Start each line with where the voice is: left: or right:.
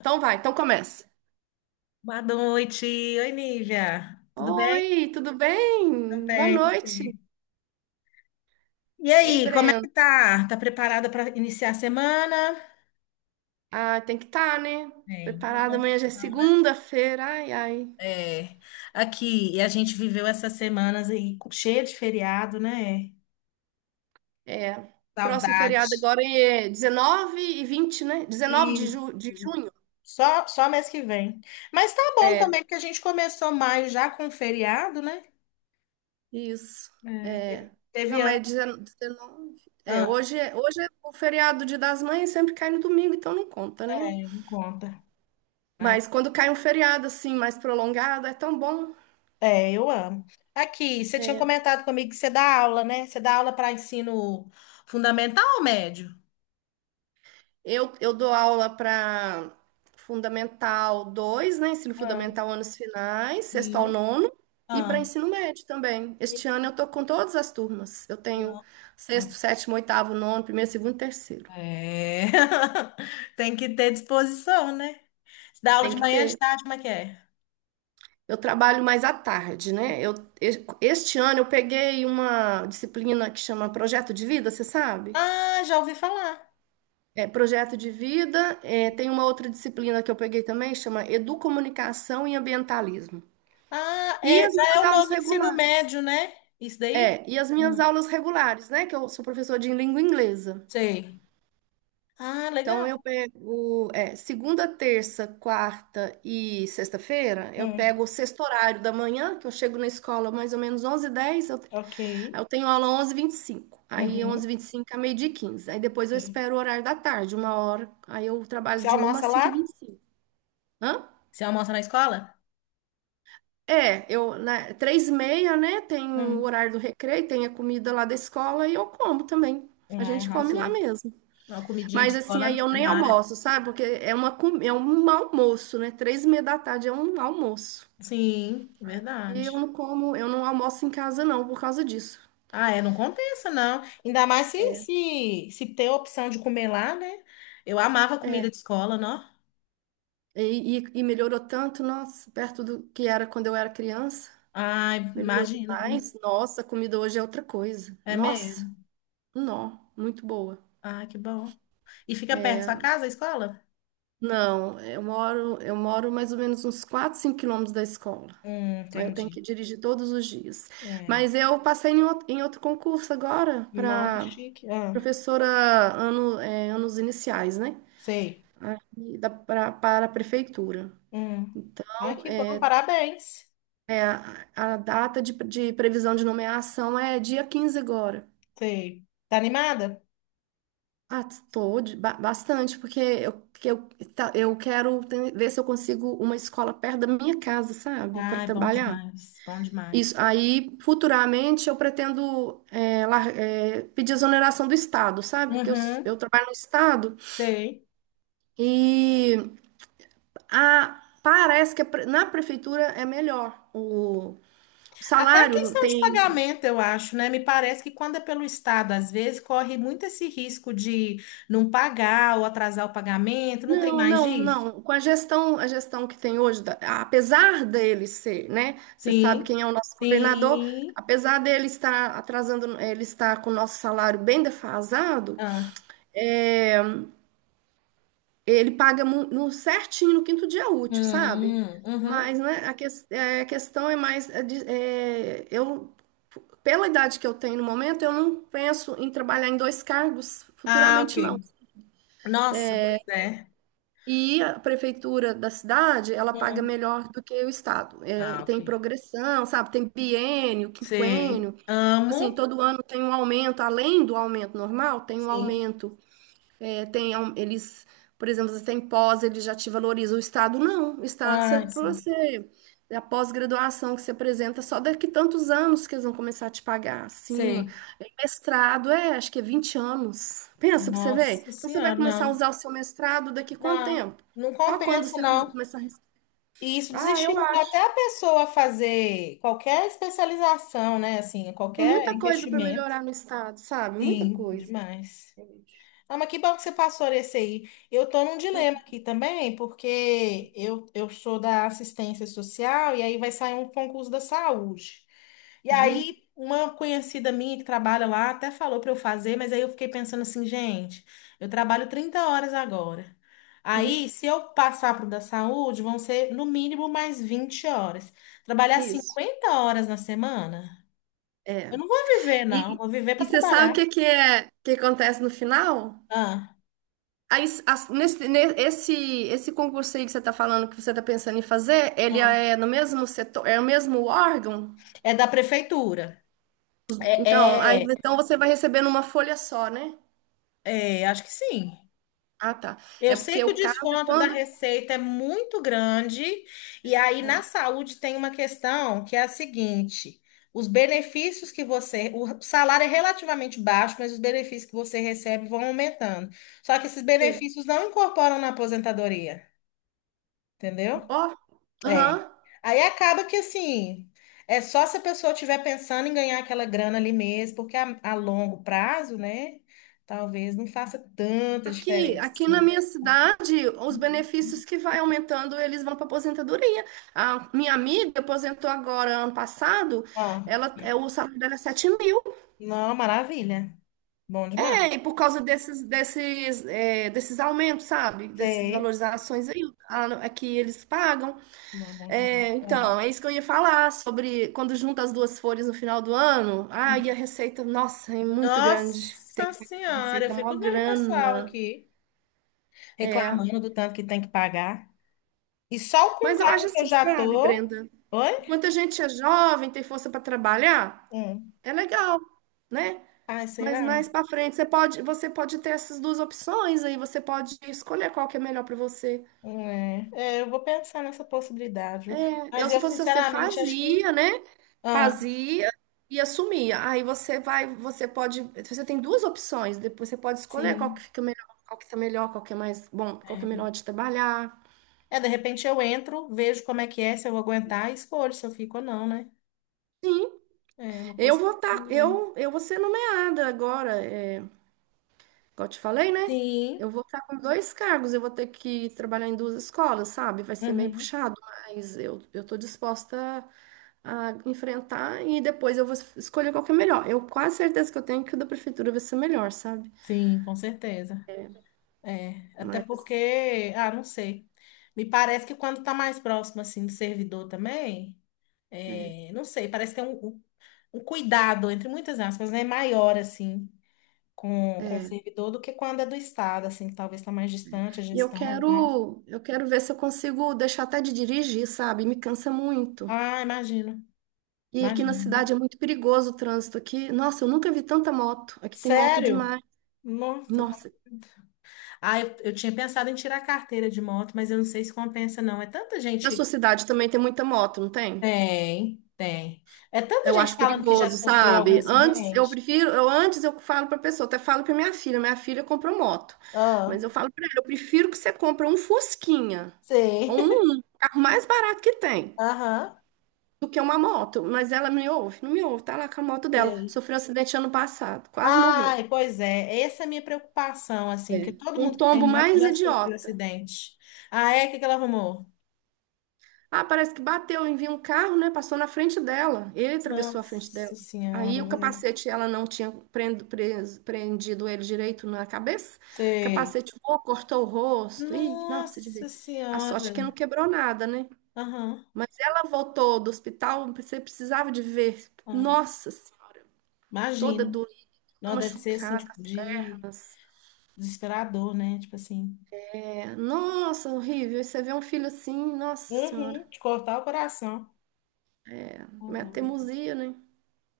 right: Então vai, então começa.
left: Boa noite. Oi, Nívia. Tudo bem?
right: Oi, tudo
left: Tudo
right: bem? Boa
left: bem,
right: noite.
left: você? E
right: Ei,
left: aí, como é
right: Breno.
left: que tá? Tá preparada para iniciar a semana?
right: Ah, tem que estar, né?
left: Bem, não tem
right: Preparada,
left: outra
right: amanhã já é
left: opção, né?
right: segunda-feira. Ai, ai.
left: É, aqui, e a gente viveu essas semanas aí cheia de feriado, né?
right: É. Próximo
left: Saudade.
right: feriado agora é 19 e 20, né? 19 de,
left: Isso.
right: ju de junho.
left: Só mês que vem. Mas tá bom também,
right: É,
left: porque a gente começou maio já com feriado, né?
right: isso.
left: É,
right: É.
left: teve
right: Não, mas
left: ano.
right: é 19. É,
left: Ah,
right: hoje é, hoje é o feriado Dia das Mães, sempre cai no domingo, então não conta, né?
left: é, me conta. Ah,
right: Mas quando cai um feriado assim mais prolongado, é tão bom.
left: é, eu amo. Aqui, você tinha
right: É.
left: comentado comigo que você dá aula, né? Você dá aula para ensino fundamental ou médio?
right: Eu dou aula para fundamental 2, né? Ensino
left: Ah,
right: Fundamental anos finais, sexto ao
left: sim.
right: nono, e para
left: Ah,
right: ensino médio também. Este ano
left: tem-
right: eu tô com todas as turmas. Eu tenho
left: não, ah,
right: sexto, sétimo, oitavo, nono, primeiro, segundo e terceiro.
left: é. Tem que ter disposição, né? Você dá aula
right: Tem
left: de
right: que
left: manhã, de
right: ter.
left: tarde, como é que é?
right: Eu trabalho mais à tarde, né? Este ano eu peguei uma disciplina que chama Projeto de Vida, você sabe?
left: Ah, já ouvi falar.
right: É, projeto de vida. É, tem uma outra disciplina que eu peguei também, chama Educomunicação e Ambientalismo.
left: Ah,
right: E
left: é,
right: as
left: já é
right: minhas
left: o
right: aulas
left: novo ensino
right: regulares.
left: médio, né? Isso daí?
right: É, e as minhas
left: Hum,
right: aulas regulares, né? Que eu sou professora de língua inglesa.
left: sei. Ah,
right: Então,
left: legal.
right: eu pego, é, segunda, terça, quarta e sexta-feira, eu
left: Hum,
right: pego o sexto horário da manhã, que eu chego na escola mais ou menos onze h 10,
left: ok.
right: eu tenho aula onze e vinte e cinco. Aí, onze
left: Uhum,
right: e vinte e cinco a meio-dia e 15. Aí, depois eu
left: sei.
right: espero o horário da tarde, uma hora. Aí, eu trabalho
left: Você
right: de uma
left: almoça
right: às cinco e
left: lá?
right: vinte e cinco.
left: Você almoça na escola?
right: É, eu, né, três e meia, né? Tem o
left: Hum,
right: horário do recreio, tem a comida lá da escola e eu como também. A
left: ah,
right: gente come lá
left: arrasou.
right: mesmo.
left: Uma comidinha de
right: Mas assim, aí
left: escola
right: eu
left: é
right: nem
left: mara.
right: almoço, sabe? Porque é uma, é um almoço, né? Três e meia da tarde é um almoço.
left: Sim,
right: E eu
left: verdade.
right: não como, eu não almoço em casa não, por causa disso.
left: Ah, é, não compensa, não. Ainda mais se tem a opção de comer lá, né? Eu amava comida de escola, não?
right: E melhorou tanto, nossa, perto do que era quando eu era criança.
left: Ai,
right: Melhorou
left: imagina, viu?
right: demais. Nossa, a comida hoje é outra coisa.
left: É
right: Nossa,
left: mesmo.
right: nó, muito boa.
left: Ah, que bom. E fica perto da sua casa, a escola?
right: Não, eu moro mais ou menos uns 4, 5 quilômetros da escola. Aí eu tenho
left: Entendi.
right: que dirigir todos os dias.
left: É.
right: Mas eu passei em outro concurso agora
left: Nó, que
right: para
left: chique. Ah,
right: professora ano, é, anos iniciais, né?
left: sei.
right: Para a prefeitura.
left: Hum. Ai,
right: Então,
left: que bom,
right: é,
left: parabéns.
right: é a data de previsão de nomeação é dia 15 agora.
left: Sei. Tá animada?
right: Ah, estou bastante, porque eu quero ver se eu consigo uma escola perto da minha casa, sabe? Para
left: Ai, bom
right: trabalhar.
left: demais, bom
right: Isso.
left: demais.
right: Aí, futuramente, eu pretendo é, é, pedir exoneração do Estado, sabe? Porque
left: Uhum,
right: eu trabalho no Estado
left: sei.
right: e parece que na prefeitura é melhor. O
left: Até a
right: salário
left: questão de
right: tem.
left: pagamento, eu acho, né? Me parece que quando é pelo Estado, às vezes, corre muito esse risco de não pagar ou atrasar o pagamento, não tem
right: Não,
left: mais
right: não,
left: disso?
right: não. Com a gestão que tem hoje, apesar dele ser, né? Você sabe
left: Sim,
right: quem é o nosso governador,
left: sim.
right: apesar dele estar atrasando, ele está com o nosso salário bem defasado.
left: Ah,
right: É, ele paga no certinho no quinto dia útil, sabe?
left: hum, uhum.
right: Mas, né, a, a questão é mais, pela idade que eu tenho no momento, eu não penso em trabalhar em dois cargos
left: Ah,
right: futuramente, não.
left: ok. Nossa, pois é.
right: E a prefeitura da cidade, ela paga
left: Hum.
right: melhor do que o estado. É,
left: Ah,
right: e
left: ok.
right: tem progressão, sabe? Tem biênio,
left: Sei.
right: quinquênio. Assim,
left: Amo.
right: todo ano tem um aumento, além do aumento normal, tem um
left: Sim.
right: aumento. É, tem, é um, eles, por exemplo, você tem pós, ele já te valoriza. O Estado não. O Estado, você,
left: Ah,
right: pra
left: sim.
right: você, é a pós-graduação que você apresenta, só daqui tantos anos que eles vão começar a te pagar acima.
left: Sei.
right: É, Mestrado, é, acho que é 20 anos. Pensa pra você ver.
left: Nossa
right: Então, você vai
left: Senhora,
right: começar a
left: não.
right: usar o seu mestrado daqui quanto
left: Não,
right: tempo?
left: não
right: Só quando
left: compensa,
right: você
left: não.
right: começar a...
left: E isso
right: Ah, eu
left: desestimula
right: acho.
left: até a pessoa a fazer qualquer especialização, né? Assim,
right: Tem
left: qualquer
right: muita coisa para
left: investimento.
right: melhorar no Estado, sabe? Muita
left: Sim,
right: coisa.
left: demais. Ah, mas que bom que você passou nesse aí. Eu tô num dilema aqui também, porque eu sou da assistência social e aí vai sair um concurso da saúde. E
right: Uhum,
left: aí, uma conhecida minha que trabalha lá até falou para eu fazer, mas aí eu fiquei pensando assim, gente, eu trabalho 30 horas agora.
right: uhum.
left: Aí, se eu passar para o da saúde, vão ser no mínimo mais 20 horas. Trabalhar
right: Isso.
left: 50 horas na semana?
right: É.
left: Eu não vou viver, não.
right: E,
left: Vou viver para
right: e você sabe
left: trabalhar.
right: o que que é que acontece no final?
left: Ah,
right: Aí, esse concurso aí que você está falando, que você está pensando em fazer, ele
left: ah.
right: é no mesmo setor, é o mesmo órgão?
left: É da prefeitura.
right: Então, aí,
left: É, é,
right: então você vai receber numa folha só, né?
left: é, acho que sim.
right: Ah, tá.
left: Eu
right: É
left: sei
right: porque
left: que o
right: o caso é
left: desconto da
right: quando.
left: receita é muito grande, e aí na
right: Ah,
left: saúde tem uma questão que é a seguinte: os benefícios que você. O salário é relativamente baixo, mas os benefícios que você recebe vão aumentando. Só que esses
right: sei.
left: benefícios não incorporam na aposentadoria, entendeu?
right: Ó, aham.
left: É. Aí acaba que assim. É só se a pessoa estiver pensando em ganhar aquela grana ali mesmo, porque a longo prazo, né? Talvez não faça tanta
right: Aqui,
left: diferença
right: aqui na
left: assim.
right: minha cidade, os benefícios que vai aumentando, eles vão para aposentadoria. A minha amiga aposentou agora ano passado, ela, é, o salário dela é 7 mil,
left: Não, maravilha. Bom demais.
right: né? E por causa desses, desses, é, desses aumentos, sabe? Dessas
left: Sei.
right: valorizações aí, a que eles pagam.
left: Não, bom demais.
right: É,
left: É.
right: então, é isso que eu ia falar sobre quando junta as duas folhas no final do ano. Ah, e
left: Hum.
right: a receita, nossa, é muito grande. Tem
left: Nossa
right: que pagar
left: Senhora, eu
right: receita, mó
left: fico vendo o pessoal
right: grana.
left: aqui
right: É.
left: reclamando do tanto que tem que pagar. E só com o
right: Mas eu acho
left: cargo que eu
right: assim,
left: já
right: sabe,
left: tô.
right: Brenda?
left: Oi?
right: Muita gente é jovem, tem força para trabalhar,
left: Hum.
right: é legal, né?
left: Ai,
right: Mas mais
left: será?
right: para frente, você pode ter essas duas opções aí, você pode escolher qual que é melhor para você.
left: É. É, eu vou pensar nessa possibilidade, viu?
right: Eu,
left: Mas
right: se
left: eu,
right: fosse você,
left: sinceramente, acho que.
right: fazia, né?
left: Ah,
right: Fazia e assumia. Aí você vai, você pode, você tem duas opções, depois você pode escolher qual que
left: sim.
right: fica melhor, qual que tá melhor, qual que é mais bom, qual que é
left: É.
right: melhor de trabalhar.
left: É, de repente eu entro, vejo como é que é, se eu vou aguentar e escolho se eu fico ou não, né?
right: Sim,
left: É uma possibilidade mesmo.
right: eu vou ser nomeada agora. É, como eu te falei, né?
left: Sim.
right: Eu vou estar com dois cargos, eu vou ter que trabalhar em duas escolas, sabe? Vai ser bem
left: Uhum.
right: puxado, mas eu tô disposta a enfrentar e depois eu vou escolher qual que é melhor. Eu quase certeza que eu tenho que o da prefeitura vai ser melhor, sabe?
left: Sim, com certeza. É, até
right: Mas
left: porque, ah, não sei. Me parece que quando tá mais próximo, assim, do servidor também, é, não sei, parece que tem um cuidado, entre muitas aspas, né, maior, assim, com o
right: é.
left: servidor do que quando é do Estado, assim, que talvez tá mais distante a
right: E eu
left: gestão, tá?
right: quero, eu quero ver se eu consigo deixar até de dirigir, sabe? Me cansa muito.
left: Ah, imagino,
right: E aqui na
left: imagino,
right: cidade
left: viu?
right: é muito perigoso o trânsito aqui. Nossa, eu nunca vi tanta moto. Aqui tem moto
left: Sério?
right: demais.
left: Nossa, tá,
right: Nossa.
left: ah, eu tinha pensado em tirar a carteira de moto, mas eu não sei se compensa, não. É tanta
right: Na sua
left: gente.
right: cidade também tem muita moto, não tem?
left: Tem, tem. É tanta
right: Eu
left: gente
right: acho
left: falando que já
right: perigoso,
left: sofreu algum
right: sabe? Antes eu
left: acidente.
right: prefiro, eu antes eu falo para pessoa, até falo para minha filha comprou moto.
left: Ah,
right: Mas eu falo para ela, eu prefiro que você compre um Fusquinha,
left: sei.
right: um carro mais barato que tem,
left: Aham,
right: do que uma moto. Mas ela me ouve, não me ouve, tá lá com a moto dela.
left: sei.
right: Sofreu um acidente ano passado, quase morreu.
left: Ai, pois é. Essa é a minha preocupação, assim, porque
right: É.
left: todo
right: Um
left: mundo que
right: tombo
left: tem moto
right: mais
left: já sofreu
right: idiota.
left: acidente. Ah, é? O que que ela arrumou?
right: Ah, parece que bateu, enviou um carro, né? Passou na frente dela. Ele atravessou a frente dela.
left: Nossa
right: Aí
left: Senhora,
right: o
left: velho.
right: capacete, ela não tinha prendido ele direito na cabeça. O
left: Sei.
right: capacete voou, cortou o rosto. Ih, não, precisa de
left: Nossa
right: ver. A sorte é que não
left: Senhora.
right: quebrou nada, né?
left: Aham,
right: Mas ela voltou do hospital, você precisava de ver.
left: aham.
right: Nossa Senhora, toda
left: Imagino.
right: doída,
left: Não, deve ser, assim,
right: machucada.
left: tipo, de desesperador, né? Tipo assim.
right: É, nossa, horrível. E você vê um filho assim, nossa Senhora,
left: Uhum, de cortar o coração. Não,
right: é
left: dúvida.
right: teimosia, né?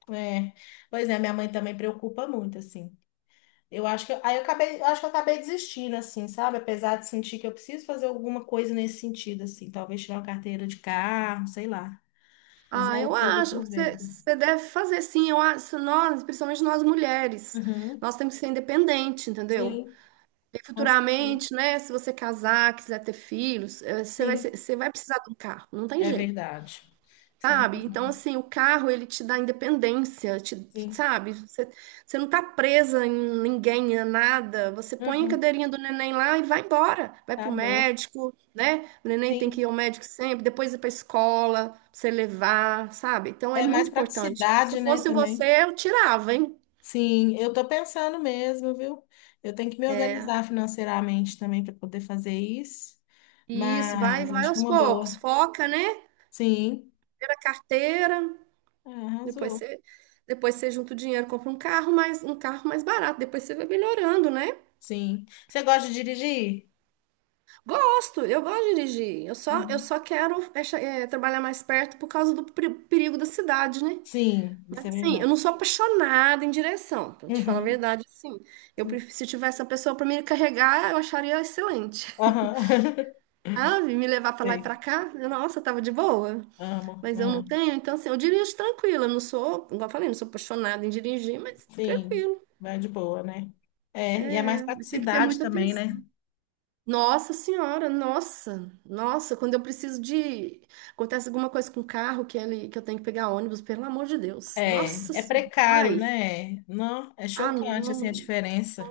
left: É, pois é, minha mãe também preocupa muito, assim. Eu acho que aí eu acabei, eu acho que eu acabei desistindo, assim, sabe? Apesar de sentir que eu preciso fazer alguma coisa nesse sentido, assim, talvez tirar uma carteira de carro, sei lá. Mas é
right: Ah,
left: o
right: eu
left: que ele
right: acho,
left: por
right: você,
left: vendo.
right: você deve fazer sim, eu acho, nós, principalmente nós mulheres,
left: Uhum.
right: nós temos que ser independente, entendeu?
left: Sim,
right: E
left: com certeza.
right: futuramente, né, se você casar, quiser ter filhos, você vai,
left: Sim,
right: você vai precisar de um carro, não tem
left: é
right: jeito.
left: verdade. Você tem
right: Sabe? Então,
left: razão.
right: assim, o carro, ele te dá independência, te,
left: Sim.
right: sabe? Você, você não tá presa em ninguém, a nada. Você põe a
left: Uhum.
right: cadeirinha do neném lá e vai embora. Vai pro
left: Tá bom.
right: médico, né? O neném tem
left: Sim.
right: que ir ao médico sempre, depois ir pra escola, pra você levar, sabe? Então, é
left: É mais
right: muito importante. Se
left: praticidade,
right: eu
left: né,
right: fosse
left: também.
right: você, eu tirava, hein?
left: Sim, eu tô pensando mesmo, viu? Eu tenho que me organizar financeiramente também para poder fazer isso,
right: Isso, vai,
left: mas
right: vai
left: acho que é
right: aos
left: uma boa.
right: poucos. Foca, né?
left: Sim,
right: Primeiro a carteira,
left: é,
right: depois
left: arrasou.
right: você, depois você junta o dinheiro, compra um carro mais barato. Depois você vai melhorando, né?
left: Sim. Você gosta de dirigir?
right: Gosto, eu gosto de dirigir. Eu
left: Uhum.
right: só quero é, trabalhar mais perto por causa do perigo da cidade, né?
left: Sim, isso
right: Mas
left: é
right: assim,
left: verdade.
right: eu não sou apaixonada em direção, pra te falar a
left: Uhum.
right: verdade, assim. Eu
left: Sim.
right: prefiro, se tivesse uma pessoa pra me carregar, eu acharia excelente.
left: Aham.
right: Sabe? Me levar pra lá e
left: Sei.
right: pra cá, eu, nossa, tava de boa.
left: Amo,
right: Mas eu não
left: amo.
right: tenho, então assim, eu dirijo tranquila. Eu não sou, igual eu falei, não sou apaixonada em dirigir, mas
left: Sim,
right: tranquilo.
left: vai de boa, né? É, e é mais
right: Tem que ter
left: praticidade
right: muita
left: também, né?
right: atenção. Nossa Senhora, nossa, nossa, quando eu preciso de. Acontece alguma coisa com o carro que, ele, que eu tenho que pegar ônibus, pelo amor de Deus.
left: É,
right: Nossa
left: é
right: Senhora.
left: precário,
right: Ai,
left: né? Não, é
right: ah,
left: chocante assim a
right: não.
left: diferença.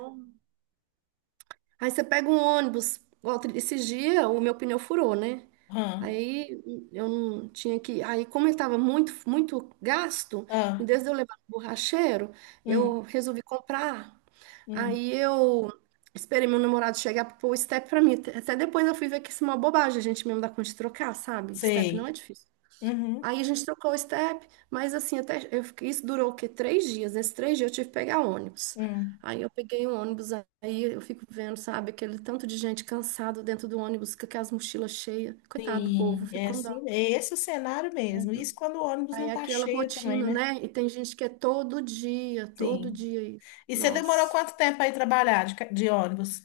right: Aí você pega um ônibus, igual esses dias o meu pneu furou, né?
left: Aham.
right: Aí eu não tinha que. Aí, como ele estava muito gasto, em
left: Ah,
right: vez de eu levar no borracheiro,
left: hum,
right: eu resolvi comprar.
left: hum.
right: Aí eu esperei meu namorado chegar para pôr o step para mim. Até depois eu fui ver que isso é uma bobagem, a gente mesmo dá conta de trocar, sabe? Step não é
left: Sei.
right: difícil.
left: Uhum,
right: Aí a gente trocou o step, mas assim, até eu fiquei- isso durou o quê? Três dias. Nesses três dias eu tive que pegar ônibus.
left: uhum.
right: Aí eu peguei um ônibus, aí eu fico vendo, sabe, aquele tanto de gente cansada dentro do ônibus, com aquelas mochilas cheias. Coitado do povo,
left: Sim, é
right: fico com dó.
left: assim, é esse o cenário mesmo. Isso quando o ônibus
right: Aí
left: não
right: é
left: tá
right: aquela
left: cheio também,
right: rotina,
left: né?
right: né? E tem gente que é todo
left: Sim.
right: dia isso.
left: E você demorou
right: Nossa.
left: quanto tempo aí trabalhar de, de ônibus?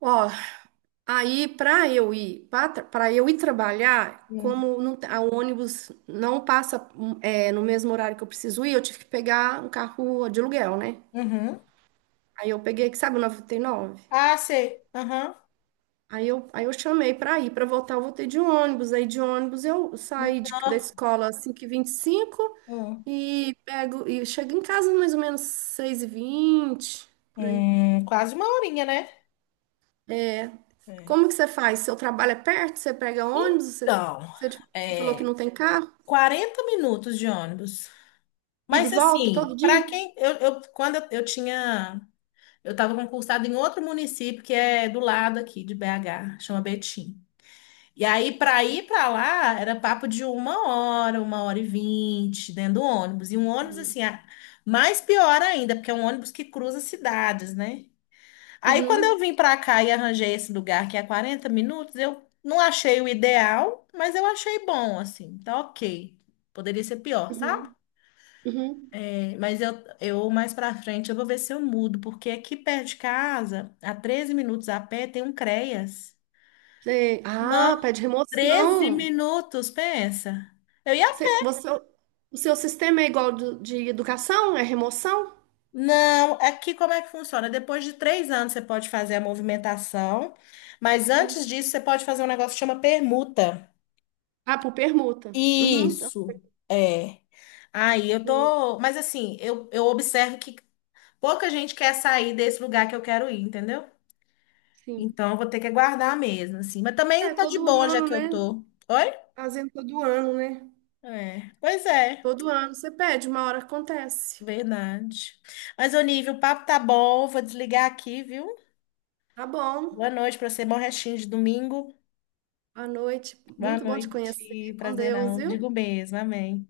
right: Ó, aí para eu ir trabalhar,
left: Hum.
right: como não, te- a o ônibus não passa no mesmo horário que eu preciso ir, eu tive que pegar um carro de aluguel, né?
left: Uhum.
right: Aí eu peguei, que sabe, o novecentos e trinta e nove.
left: Ah, sei. Aham.
right: Aí eu chamei para ir, para voltar, eu voltei de ônibus. Aí de ônibus eu saí da
left: Nó.
right: escola às 5 e 25
left: Hum.
right: e cinco e pego e chego em casa mais ou menos seis e vinte por aí.
left: Quase uma horinha, né? É.
right: Como que você faz? Seu trabalho é perto? Você pega ônibus?
left: Então,
right: Você, você falou que
left: é,
right: não tem carro?
left: 40 minutos de ônibus.
right: Ida e
left: Mas
right: volta todo
left: assim, para
right: dia?
left: quem eu, quando eu tinha. Eu estava concursada em outro município que é do lado aqui de BH, chama Betim. E aí, para ir para lá, era papo de 1 hora, 1 hora e 20, dentro do ônibus. E um ônibus, assim,
right: Sim.
left: ah, mais pior ainda, porque é um ônibus que cruza cidades, né? Aí, quando eu
right: Uhum,
left: vim para cá e arranjei esse lugar que é 40 minutos, eu não achei o ideal, mas eu achei bom, assim, tá ok. Poderia ser pior, sabe?
right: uhum, uhum.
left: Mas eu mais pra frente eu vou ver se eu mudo, porque aqui perto de casa, a 13 minutos a pé, tem um CREAS.
right: Sei. Ah,
left: Não,
right: pede
left: 13
right: remoção.
left: minutos, pensa. Eu ia.
right: Você, você- o seu sistema é igual de educação? É remoção?
left: Não, aqui como é que funciona? Depois de 3 anos você pode fazer a movimentação, mas antes disso você pode fazer um negócio que chama permuta.
right: Ah, por permuta. Uhum.
left: Isso, é. Aí eu
right: Ok,
left: tô. Mas assim, eu observo que pouca gente quer sair desse lugar que eu quero ir, entendeu?
right: sim.
left: Então, eu vou ter que aguardar mesmo, assim. Mas também
right: É,
left: tá de
right: todo
left: boa, já
right: ano,
left: que eu
right: né?
left: tô. Oi?
right: Fazendo todo ano, né?
left: É, pois é,
right: Todo ano você pede, uma hora acontece.
left: verdade. Mas, Onívio, o papo tá bom, vou desligar aqui, viu?
right: Tá bom.
left: Boa noite pra você, bom restinho de domingo.
right: Boa noite.
left: Boa
right: Muito bom te conhecer.
left: noite,
right: Com Deus,
left: prazerão. Digo
right: viu?
left: mesmo, amém.